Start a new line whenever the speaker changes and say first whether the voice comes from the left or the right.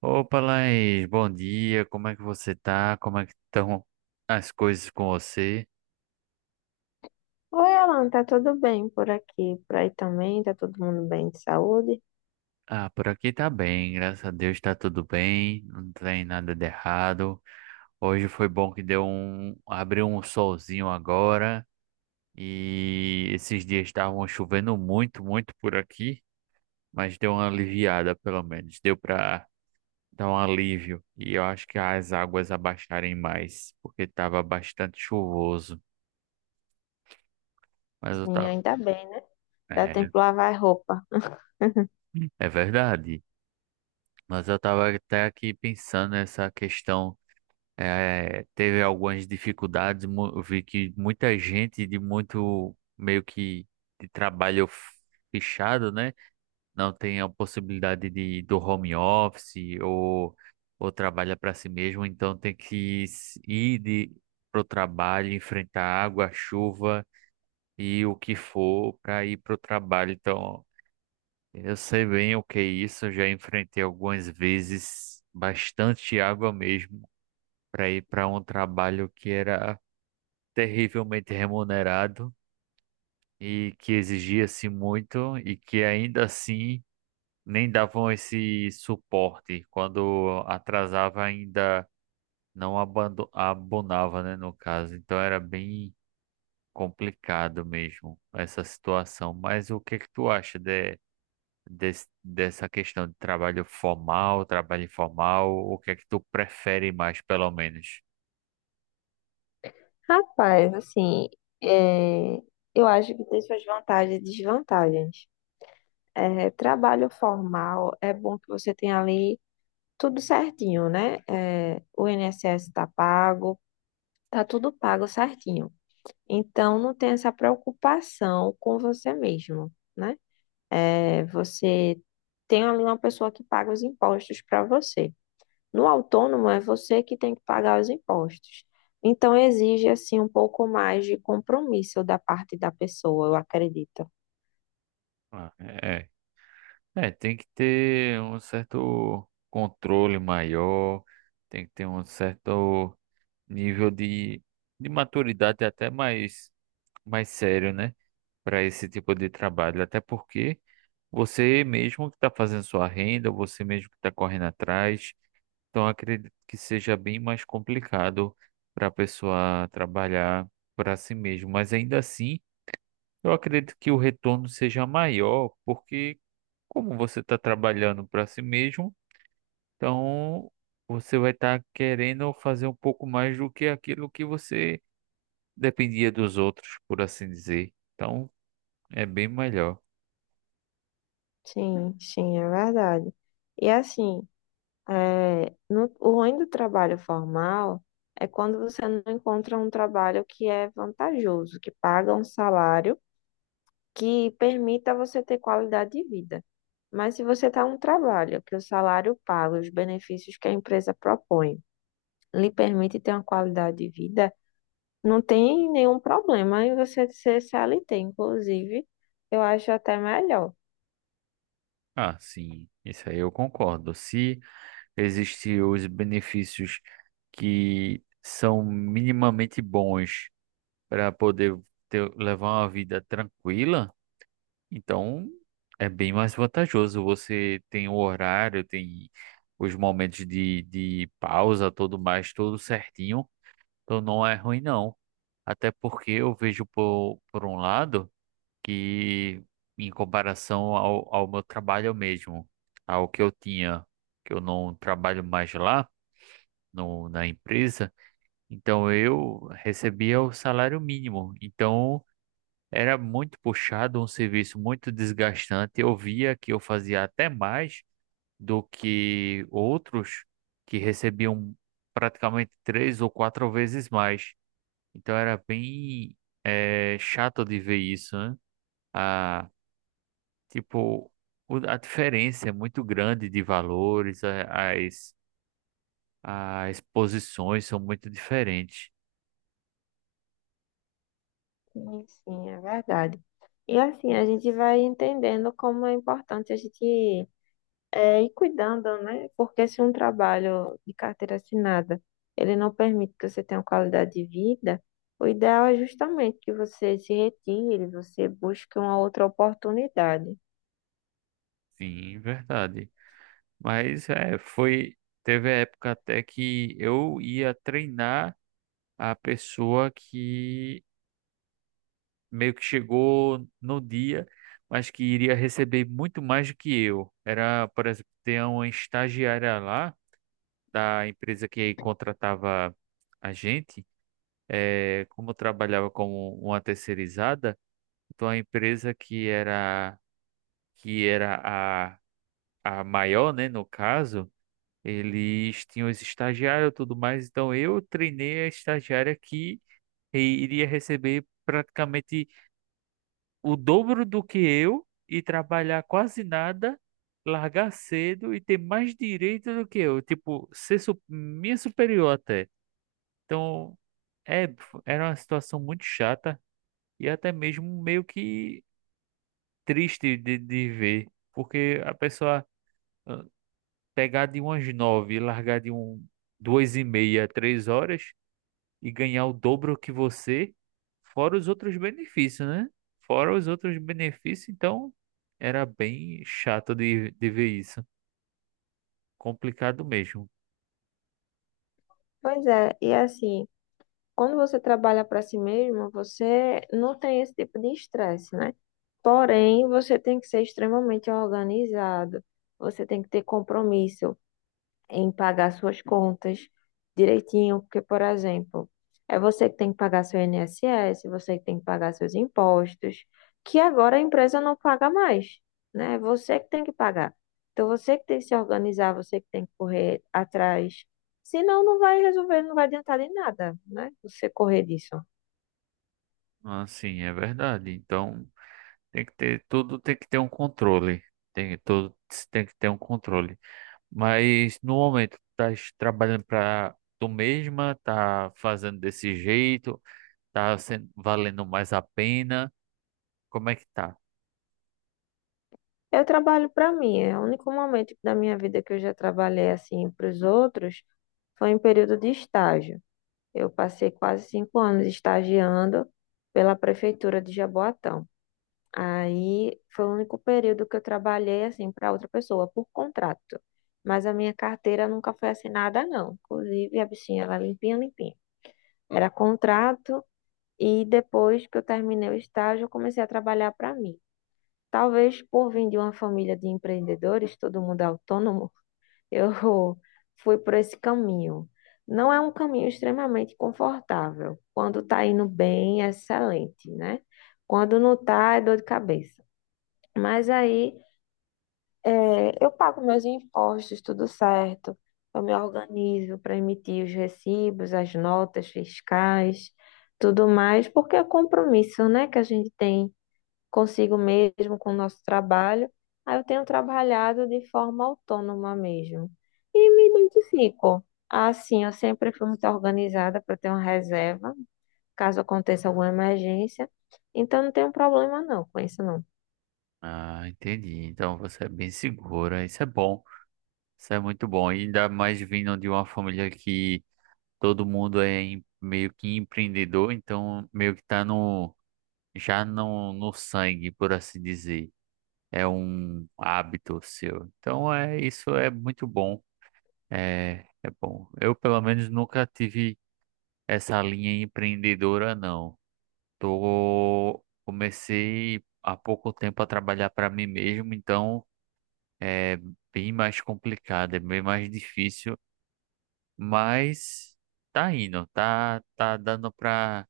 right: Opa, Laís, bom dia. Como é que você tá? Como é que estão as coisas com você?
left: Oi, Alan, tá tudo bem por aqui? Por aí também, tá todo mundo bem de saúde?
right: Ah, por aqui tá bem, graças a Deus tá tudo bem, não tem nada de errado. Hoje foi bom que deu um, abriu um solzinho agora e esses dias estavam chovendo muito, muito por aqui, mas deu uma aliviada pelo menos, deu pra dar um alívio e eu acho que as águas abaixarem mais, porque tava bastante chuvoso, mas eu
left: Sim,
right: tava.
left: ainda bem, né? Dá tempo de lavar roupa.
right: É verdade, mas eu estava até aqui pensando nessa questão. Teve algumas dificuldades, eu vi que muita gente de muito meio que de trabalho fechado, né? Não tem a possibilidade de do home office ou trabalha para si mesmo, então tem que ir de, pro trabalho, enfrentar água, chuva e o que for para ir pro trabalho. Então eu sei bem o que é isso, eu já enfrentei algumas vezes bastante água mesmo para ir para um trabalho que era terrivelmente remunerado e que exigia-se muito e que ainda assim nem davam esse suporte. Quando atrasava ainda não abonava, né, no caso. Então era bem complicado mesmo essa situação. Mas o que que tu acha, de dessa questão de trabalho formal, trabalho informal, o que é que tu prefere mais, pelo menos?
left: Rapaz, assim, é, eu acho que tem suas vantagens e desvantagens. Trabalho formal é bom que você tenha ali tudo certinho, né? O INSS tá pago, tá tudo pago certinho. Então, não tem essa preocupação com você mesmo, né? Você tem ali uma pessoa que paga os impostos para você. No autônomo é você que tem que pagar os impostos. Então exige assim um pouco mais de compromisso da parte da pessoa, eu acredito.
right: Ah, é, é, tem que ter um certo controle maior, tem que ter um certo nível de maturidade até mais, mais sério, né? Para esse tipo de trabalho, até porque você mesmo que está fazendo sua renda, você mesmo que está correndo atrás. Então, acredito que seja bem mais complicado para a pessoa trabalhar para si mesmo. Mas ainda assim, eu acredito que o retorno seja maior, porque como você está trabalhando para si mesmo, então você vai estar querendo fazer um pouco mais do que aquilo que você dependia dos outros, por assim dizer. Então, é bem melhor.
left: Sim, sim, é verdade. E assim, o ruim do trabalho formal é quando você não encontra um trabalho que é vantajoso, que paga um salário que permita você ter qualidade de vida. Mas se você está um trabalho que o salário paga, os benefícios que a empresa propõe, lhe permite ter uma qualidade de vida, não tem nenhum problema em você ser CLT. Inclusive, eu acho até melhor.
right: Ah, sim, isso aí eu concordo. Se existem os benefícios que são minimamente bons para poder ter, levar uma vida tranquila. Então, é bem mais vantajoso. Você tem o horário, tem os momentos de pausa, tudo mais, tudo certinho. Então, não é ruim, não. Até porque eu vejo por um lado que, em comparação ao, ao meu trabalho mesmo, ao que eu tinha, que eu não trabalho mais lá no, na empresa, então eu recebia o salário mínimo. Então era muito puxado, um serviço muito desgastante. Eu via que eu fazia até mais do que outros que recebiam praticamente três ou quatro vezes mais. Então era bem chato de ver isso, né? A, tipo, a diferença é muito grande de valores, as, as posições são muito diferentes.
left: Sim, sim, é verdade. E assim, a gente vai entendendo como é importante a gente e cuidando, né? Porque se um trabalho de carteira assinada, ele não permite que você tenha uma qualidade de vida, o ideal é justamente que você se retire, você busque uma outra oportunidade.
right: Sim, verdade. Mas é, foi. Teve a época até que eu ia treinar a pessoa que meio que chegou no dia, mas que iria receber muito mais do que eu. Era, por exemplo, ter uma estagiária lá da empresa que contratava a gente. É, como eu trabalhava como uma terceirizada, então a empresa que era a maior, né, no caso. Eles tinham os estagiários e tudo mais, então eu treinei a estagiária que i- iria receber praticamente o dobro do que eu e trabalhar quase nada, largar cedo e ter mais direito do que eu, tipo, ser minha superior até. Então, é, era uma situação muito chata e até mesmo meio que triste de ver, porque a pessoa ah, pegar de umas nove e largar de um, duas e meia, três horas. E ganhar o dobro que você, fora os outros benefícios, né? Fora os outros benefícios, então era bem chato de ver isso. Complicado mesmo.
left: Pois é, e é assim, quando você trabalha para si mesmo, você não tem esse tipo de estresse, né? Porém, você tem que ser extremamente organizado, você tem que ter compromisso em pagar suas contas direitinho, porque, por exemplo, é você que tem que pagar seu INSS, você que tem que pagar seus impostos, que agora a empresa não paga mais, né? É você que tem que pagar. Então, você que tem que se organizar, você que tem que correr atrás. Senão, não vai resolver, não vai adiantar de nada, né? Você correr disso.
right: Assim, é verdade. Então tem que ter tudo, tem que ter um controle. Tem, tudo tem que ter um controle. Mas no momento, tá trabalhando para tu mesma, tá fazendo desse jeito, tá sendo, valendo mais a pena. Como é que tá?
left: Eu trabalho para mim, é o único momento da minha vida que eu já trabalhei assim para os outros foi em período de estágio. Eu passei quase 5 anos estagiando pela prefeitura de Jaboatão. Aí foi o único período que eu trabalhei assim para outra pessoa por contrato. Mas a minha carteira nunca foi assinada, não. Inclusive, a bichinha era limpinha, limpinha. Era contrato e depois que eu terminei o estágio, eu comecei a trabalhar para mim. Talvez por vir de uma família de empreendedores, todo mundo é autônomo, eu fui por esse caminho. Não é um caminho extremamente confortável. Quando tá indo bem, é excelente, né? Quando não tá, é dor de cabeça. Mas aí, eu pago meus impostos, tudo certo. Eu me organizo para emitir os recibos, as notas fiscais, tudo mais, porque é compromisso, né, que a gente tem consigo mesmo, com o nosso trabalho. Aí eu tenho trabalhado de forma autônoma mesmo. E me identifico. Assim, eu sempre fui muito organizada para ter uma reserva, caso aconteça alguma emergência. Então, não tenho problema não com isso, não.
right: Ah, entendi. Então você é bem segura. Isso é bom. Isso é muito bom. E ainda mais vindo de uma família que todo mundo é meio que empreendedor, então meio que tá no, já no, no sangue, por assim dizer. É um hábito seu. Então é isso é muito bom. É, é bom. Eu pelo menos nunca tive essa linha empreendedora, não. Tô comecei há pouco tempo a trabalhar para mim mesmo, então é bem mais complicado, é bem mais difícil, mas tá indo, tá, tá dando pra,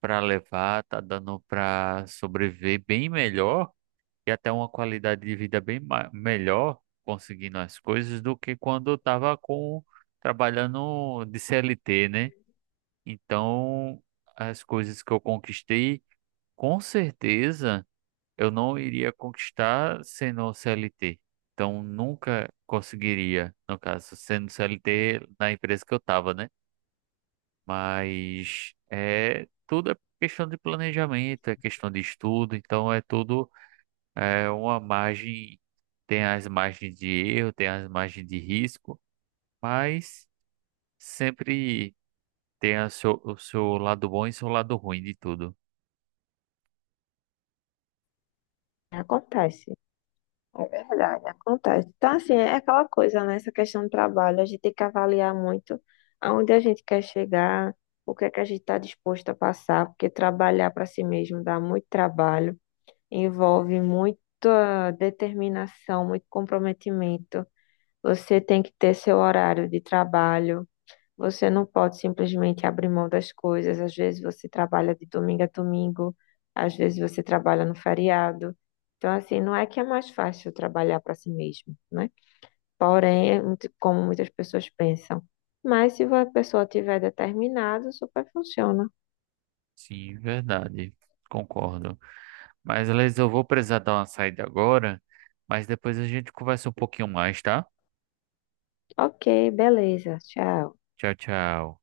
right: pra levar, tá dando pra sobreviver bem melhor e até uma qualidade de vida bem melhor conseguindo as coisas do que quando eu tava com, trabalhando de CLT, né? Então, as coisas que eu conquistei, com certeza, eu não iria conquistar sendo CLT. Então, nunca conseguiria, no caso, sendo CLT na empresa que eu estava, né? Mas é tudo é questão de planejamento, é questão de estudo, então é tudo é uma margem, tem as margens de erro, tem as margens de risco, mas sempre tem a o seu lado bom e seu lado ruim de tudo.
left: Acontece. É verdade, acontece. Então, assim, é aquela coisa, né? Essa questão do trabalho, a gente tem que avaliar muito aonde a gente quer chegar, o que é que a gente está disposto a passar, porque trabalhar para si mesmo dá muito trabalho. Envolve muita determinação, muito comprometimento. Você tem que ter seu horário de trabalho. Você não pode simplesmente abrir mão das coisas. Às vezes você trabalha de domingo a domingo, às vezes você trabalha no feriado. Então, assim, não é que é mais fácil trabalhar para si mesmo, né? Porém, é muito- como muitas pessoas pensam. Mas se a pessoa tiver determinado, super funciona.
right: Sim, verdade. Concordo. Mas, Liz, eu vou precisar dar uma saída agora, mas depois a gente conversa um pouquinho mais, tá?
left: Ok, beleza, tchau.
right: Tchau, tchau.